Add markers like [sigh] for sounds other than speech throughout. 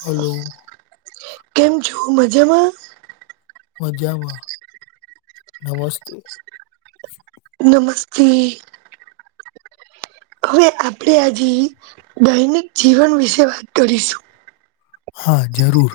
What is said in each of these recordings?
Hello. કેમ છો મજામાં? મજામાં, નમસ્તે. નમસ્તી હવે, આપણે આજે દૈનિક જીવન, વિશે વાત કરીશું હા, જરૂર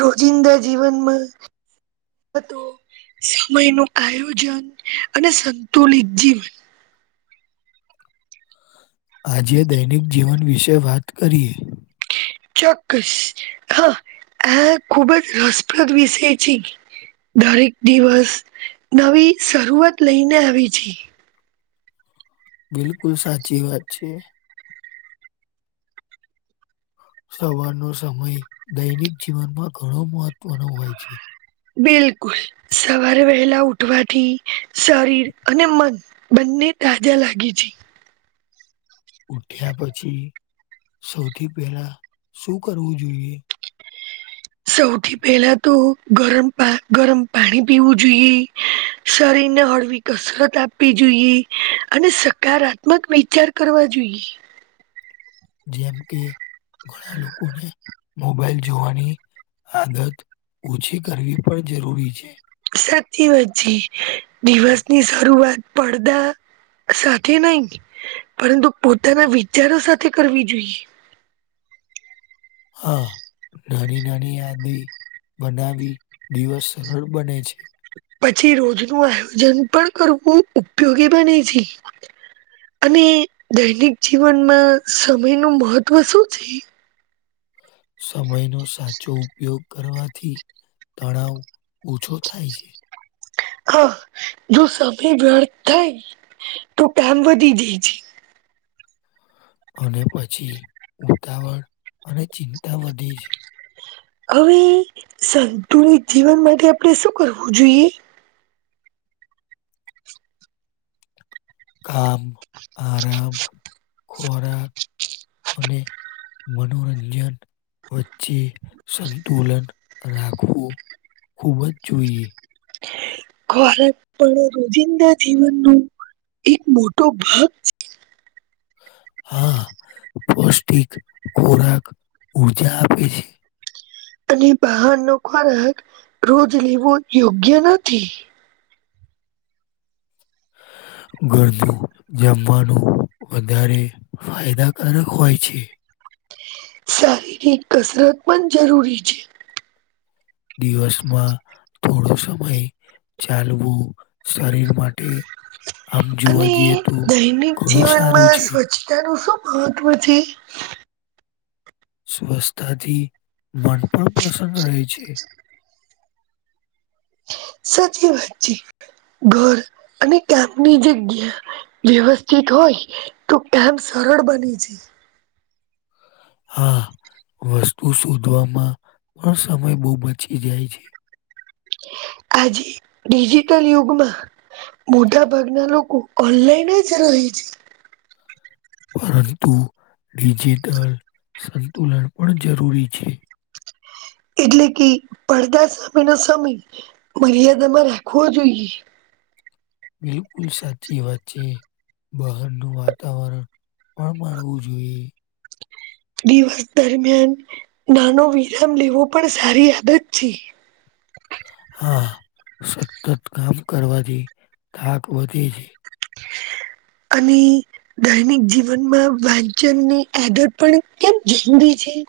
રોજિંદા જીવનમાં સમય નું આયોજન, અને સંતુલિત જીવન આજે દૈનિક જીવન, વિશે વાત કરીએ ચોક્કસ હા, આ ખુબજ રસપ્રદ વિષય છે. દરેક દિવસ નવી, શરૂઆત લઈને આવે છે. બિલકુલ સાચી વાત છે. સવારનો સમય દૈનિક જીવનમાં ઘણો મહત્વનો, હોય છે. બિલકુલ, સવારે વહેલા ઉઠવાથી શરીર અને મન બંન ને તાજા લાગે છે. ઉઠ્યા પછી સૌથી પેલા શું કરવું જોઈએ. સૌથી પહેલા તો ગરમ પા ગરમ પાણી પીવું જોઈએ. શરીને હળવી કસરત આપવી જોઈએ અને સકારાત્મક વિચાર કરવા જોઈએ. [inaudible] જેમ કે ઘણા લોકોને મોબાઈલ જોવાની આદત ઓછી કરવી પણ જરૂરી છે. સાચી વાચી દિવસની શરૂઆત પડદા સાથે નહી પરંતુ પોતાના વિચારો સાથે કરવી જોઈએ. [inaudible] હા નાની નાની યાદી બનાવી દિવસ સરળ બને છે. પછી રોજ નું આયોજન પણ કરવું ઉપયોગી બને છે. અને દૈનિક જીવનમાં સમય નું મહત્વ શું છે? સમયનો સાચો ઉપયોગ. કરવાથી તણાવ ઓછો થાય છે. હા જો સમય જડ થાય તો કામ વધી જાય છે. [inaudible] અને પછી ઉતાવળ અને ચિંતા વધે છે. હવે સંતુલિત જીવન માટે આપણે શું કરવું જોઈએ. કામ આરામ ખોરાક અને મનોરંજન વચ્ચે સંતુલન રાખવું. ખૂબ જ જોઈએ. ખોરાક પણ રોજિંદા જીવનનું એક મોટો ભાગ છે. હા, પૌષ્ટિક ખોરાક ઉર્જા આપે છે. અને બહારનો ખોરાક રોજ લેવો યોગ્ય નથી. [inaudible] ઘરનું જમવાનું વધારે ફાયદાકારક હોય છે. શારીરિક કસરત પણ જરૂરી છે. દિવસમાં થોડો સમય ચાલવું શરીર માટે આમ અને જોવા જઈએ તો દૈનિક ઘણું સારું જીવનમાં છે. સ્વચ્છતાનું શું [unintelligible] સ્વરછતા થી મન પણ પ્રસન્ન રહે છે. [inaudible] સાચી વાત છે ઘર અને કામની જગ્યા વ્યવસ્થિત હો હોય તો કામ સરળ બની છે. હા. વસ્તુ શોધવામાં પણ સમય બહુ બચી જાય છે. આજે ડિજિટલ યુગમાં મોટા ભાગના લોકો ઓનલાઈન જ છે. પરંતુ ડિજિટલ સંતુલન પણ જરૂરી છે. એટલે કે પડદા સામેનો સમય મર્યાદામાં રાખવો જોઈએ. બિલકુલ સાચી વાત છે. બહારનું વાતાવરણ પણ માણવું જોઈએ. દિવસ દરમિયાન નાનો વિરામ લેવો પણ સારી આદત છે હા સતત કામ કરવાથી થાક વધે છે અને દૈનિક જીવનમાં વાંચનની આદત પણ કેમ જરૂરી છે [inaudible]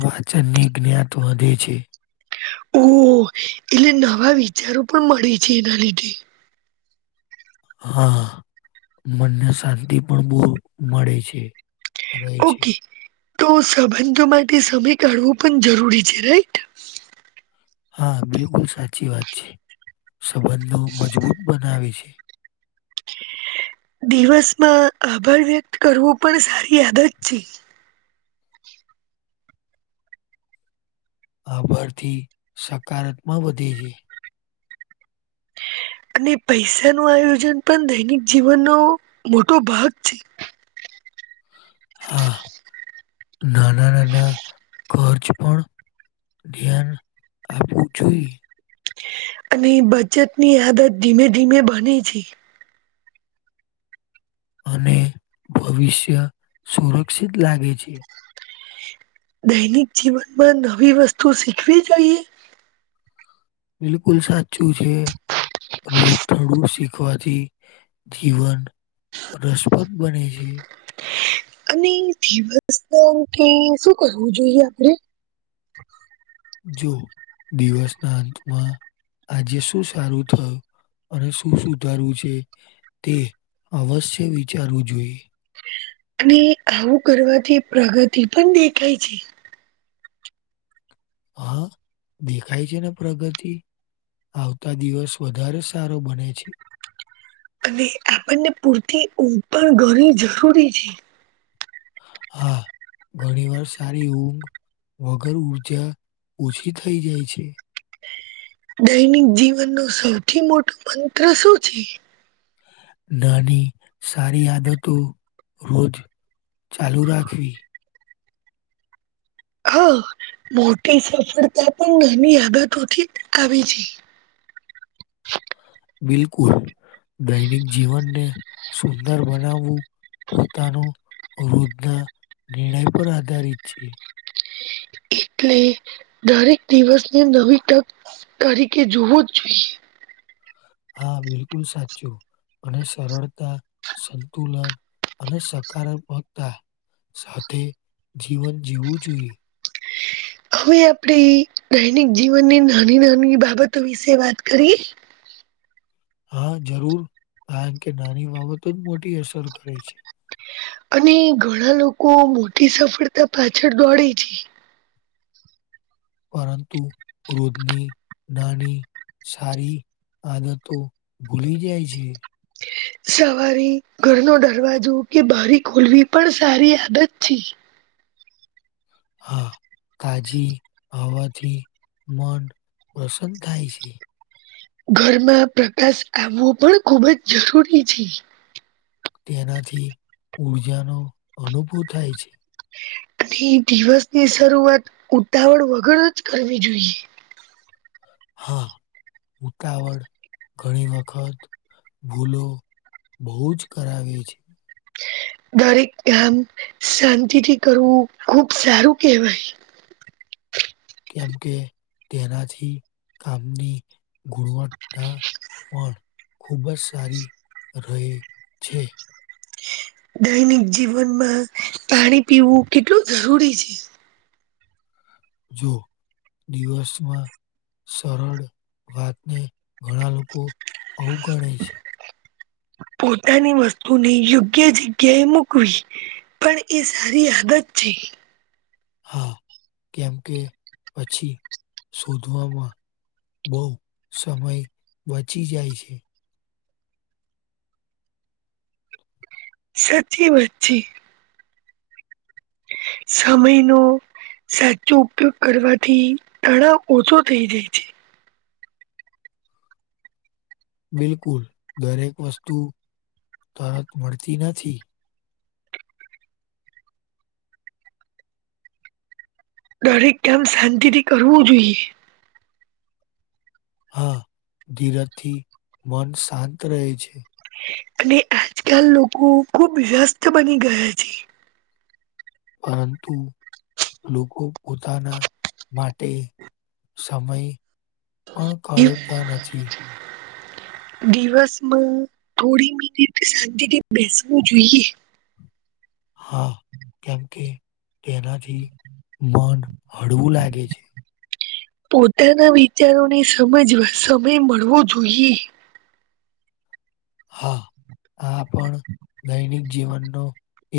વાચનની જ્ઞાત વધે છે. ઓ એટલે નવા વિચારો પણ મળે છે એના લીધે. હા મનને શાંતિ પણ બો મળે છે. [unintelligible] છે. ઓકે તો સંબંધો માટે સમય કાઢવું પણ જરૂરી છે. રાઈટ હા બિલકુલ સાચી વાત છે. સંબંધો મજબૂત બનાવે છે. [inaudible] દિવસમાં આભાર વ્યક્ત કરવું પણ સારી આદત છે. આભારથી સકારાત્મ વધે છે અને પૈસા નું આયોજન પણ દૈનિક જીવનનો મોટો ભાગ છે. હા નાના નાના કરર્ચ પણ પણ ધ્યાન આપવું જોઈએ. અને બચત ની આદત ધીમે ધીમે બને છે. અને ભવિષ્ય સુરક્ષિત લાગે છે. દૈનિક જીવનમાં નવી વસ્તુ શીખવી જોઈએ? બિલકુલ સાચું છે. રોજ થડું શીખવાથી જીવન રસપદ બને છે. અને દિવસ ના ઉઠી શું કરવું જોઈએ આપડે? જો દિવસના અંતમાં આજે શું સારું થયું અને શું સુધારવું છે તે અવશ્ય વિચારવું જોઈએ. અને આવું કરવાથી પ્રગતિ પણ દેખાય છે હા દેખાય છે ને પ્રગતિ. આવતા દિવસ વધારે સારો બને છે. અને આપણને પૂરતી ઉતણ ઘણી જરૂરી છે [inaudible] ઘણી વાર સારી ઊંઘ વગર ઊર્જા ઓછી થઈ જાય છે. દૈનિક જીવનનો સૌથી મોટો મંત્ર શું છે? નાની સારી આદતો રોજ ચાલુ રાખવી. હા, મોટી સફળતા પણ નાની આદતોથી આવી છે. [inaudible] બિલકુલ દૈનિક જીવનને સુંદર બનાવવું પોતાનો રોજના નિર્ણય પર આધારિત છે. એટલે દરેક દિવસની નવી તક તારીકે જોવો જ જોઈએ [inaudible] હા બિલકુલ સાચું અને સરળતા સંતુલન અને સકારાત્મકતા સાથે જીવન જીવવું જોઈએ હવે આપણે દૈનિક જીવનની નાની નાની બાબતો વિશે વાત કરીએ. હા જરૂર કારણ કે નાની બાબતો જ મોટી અસર કરે છે. અને ઘણા લોકો મોટી સફળતા પાછળ દોડે છે. પરંતુ ક્રોધની નાની સારી આદ તો ભૂલી જાય છે. સવારે ઘરનો દરવાજો કે બારી ખોલવી પણ સારી આદત છે. હા. તાજી હવાથી મન પ્રસન્ન થાય છે. ઘરમાં પ્રકાશ આવવો પણ ખૂબ જ જરૂરી છે. તેનાથી ઊર્જાનો અનુભવ થાય છે. અને દિવસની શરૂઆત ઉતાવળ વગર જ કરવી જોઈએ હા ઉતાવળ ઘણી વખત ભૂલો બહુ જ કરાવે છે. દરેક કામ શાંતિથી કરવું ખુબ સારું કેહેવાય કેમ કે તેનાથી કામની ગુણવત્તા પણ ખૂબ જ સારી રહે છે. દૈનિક જીવનમાં પાણી પીવું કેટલું જરૂરી છે. જો દિવસમાં સરળ વાતને ઘણા લોકો અવગણેય છે. પોતાની વસ્તુને યોગ્ય જગ્યાએ મૂકવી પણ એ સારી આદત છે. હા કેમ કે પછી શોધવામાં બહુ સમય બચી જાય છે સાચી વાત છે સમય નો સાચો ઉપયોગ કરવાથી તણાવ ઓછો થઈ જાય છે. બિલકુલ દરેક વસ્તુ તરત મળતી નથી દરેક કામ શાંતિથી કરવું જોઈએ હા ધીરજથી મન શાંત રહે છે. અને આજકાલ લોકો ખુબ વ્યસ્ત બની ગયા છે. પરંતુ લોકો પોતાના માટે સમય પણ કાળતા નથી. દિવસમાં થોડી, મિનિટ શાંતિથી બેસવું જોઈએ હા, કેમ કે તેનાથી મન હળવું લાગે છે પોતાના વિચારોને સમજવા સમય મળવો જોઈએ હા. આ પણ દૈનિક જીવનનો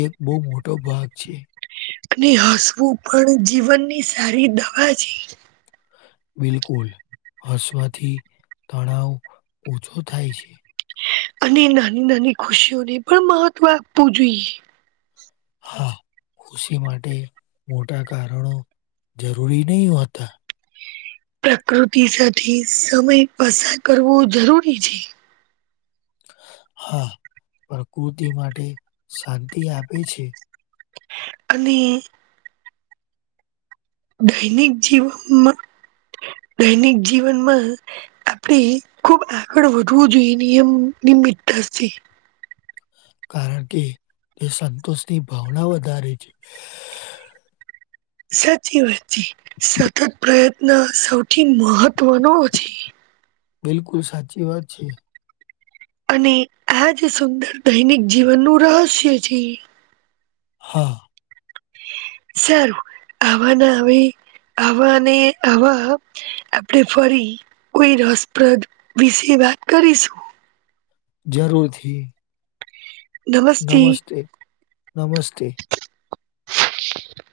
એક બહુ મોટો ભાગ છે હસવું પણ જીવનની સારી દવા છે બિલકુલ હસવાથી તણાવ ઓછો થાય છે અને નાની નાની ખુશીઓને પણ મહત્વ આપવું જોઈએ હા, ખુશી માટે મોટા કારણો જરૂરી નહીં હોતા પ્રકૃતિ સાથે સમય પસાર કરવો જરૂરી છે. હા, પ્રકૃતિ માટે શાંતિ આપે છે. [unintelligible] દૈનિક જીવનમાં દૈનિક જીવનમાં આપણે ખુબ આગળ વધવું જોઈએ, નિયમ મીઠાસ થી કારણ કે, તે સંતોષની ભાવના વધારે છે. સાચીવાત છે સતત પ્રયત્ન સૌથી મહત્વનો છે. બિલકુલ સાચી વાત છે. અને આ જ, સુંદર દૈનિક જીવનનું રહસ્ય છે. હા સારું, આવાના આવી આવાને આવા આપણે ફરી કોઈ રસપ્રદ વિશે વાત કરીશું. જરૂરથી નમસ્તે નમસ્તે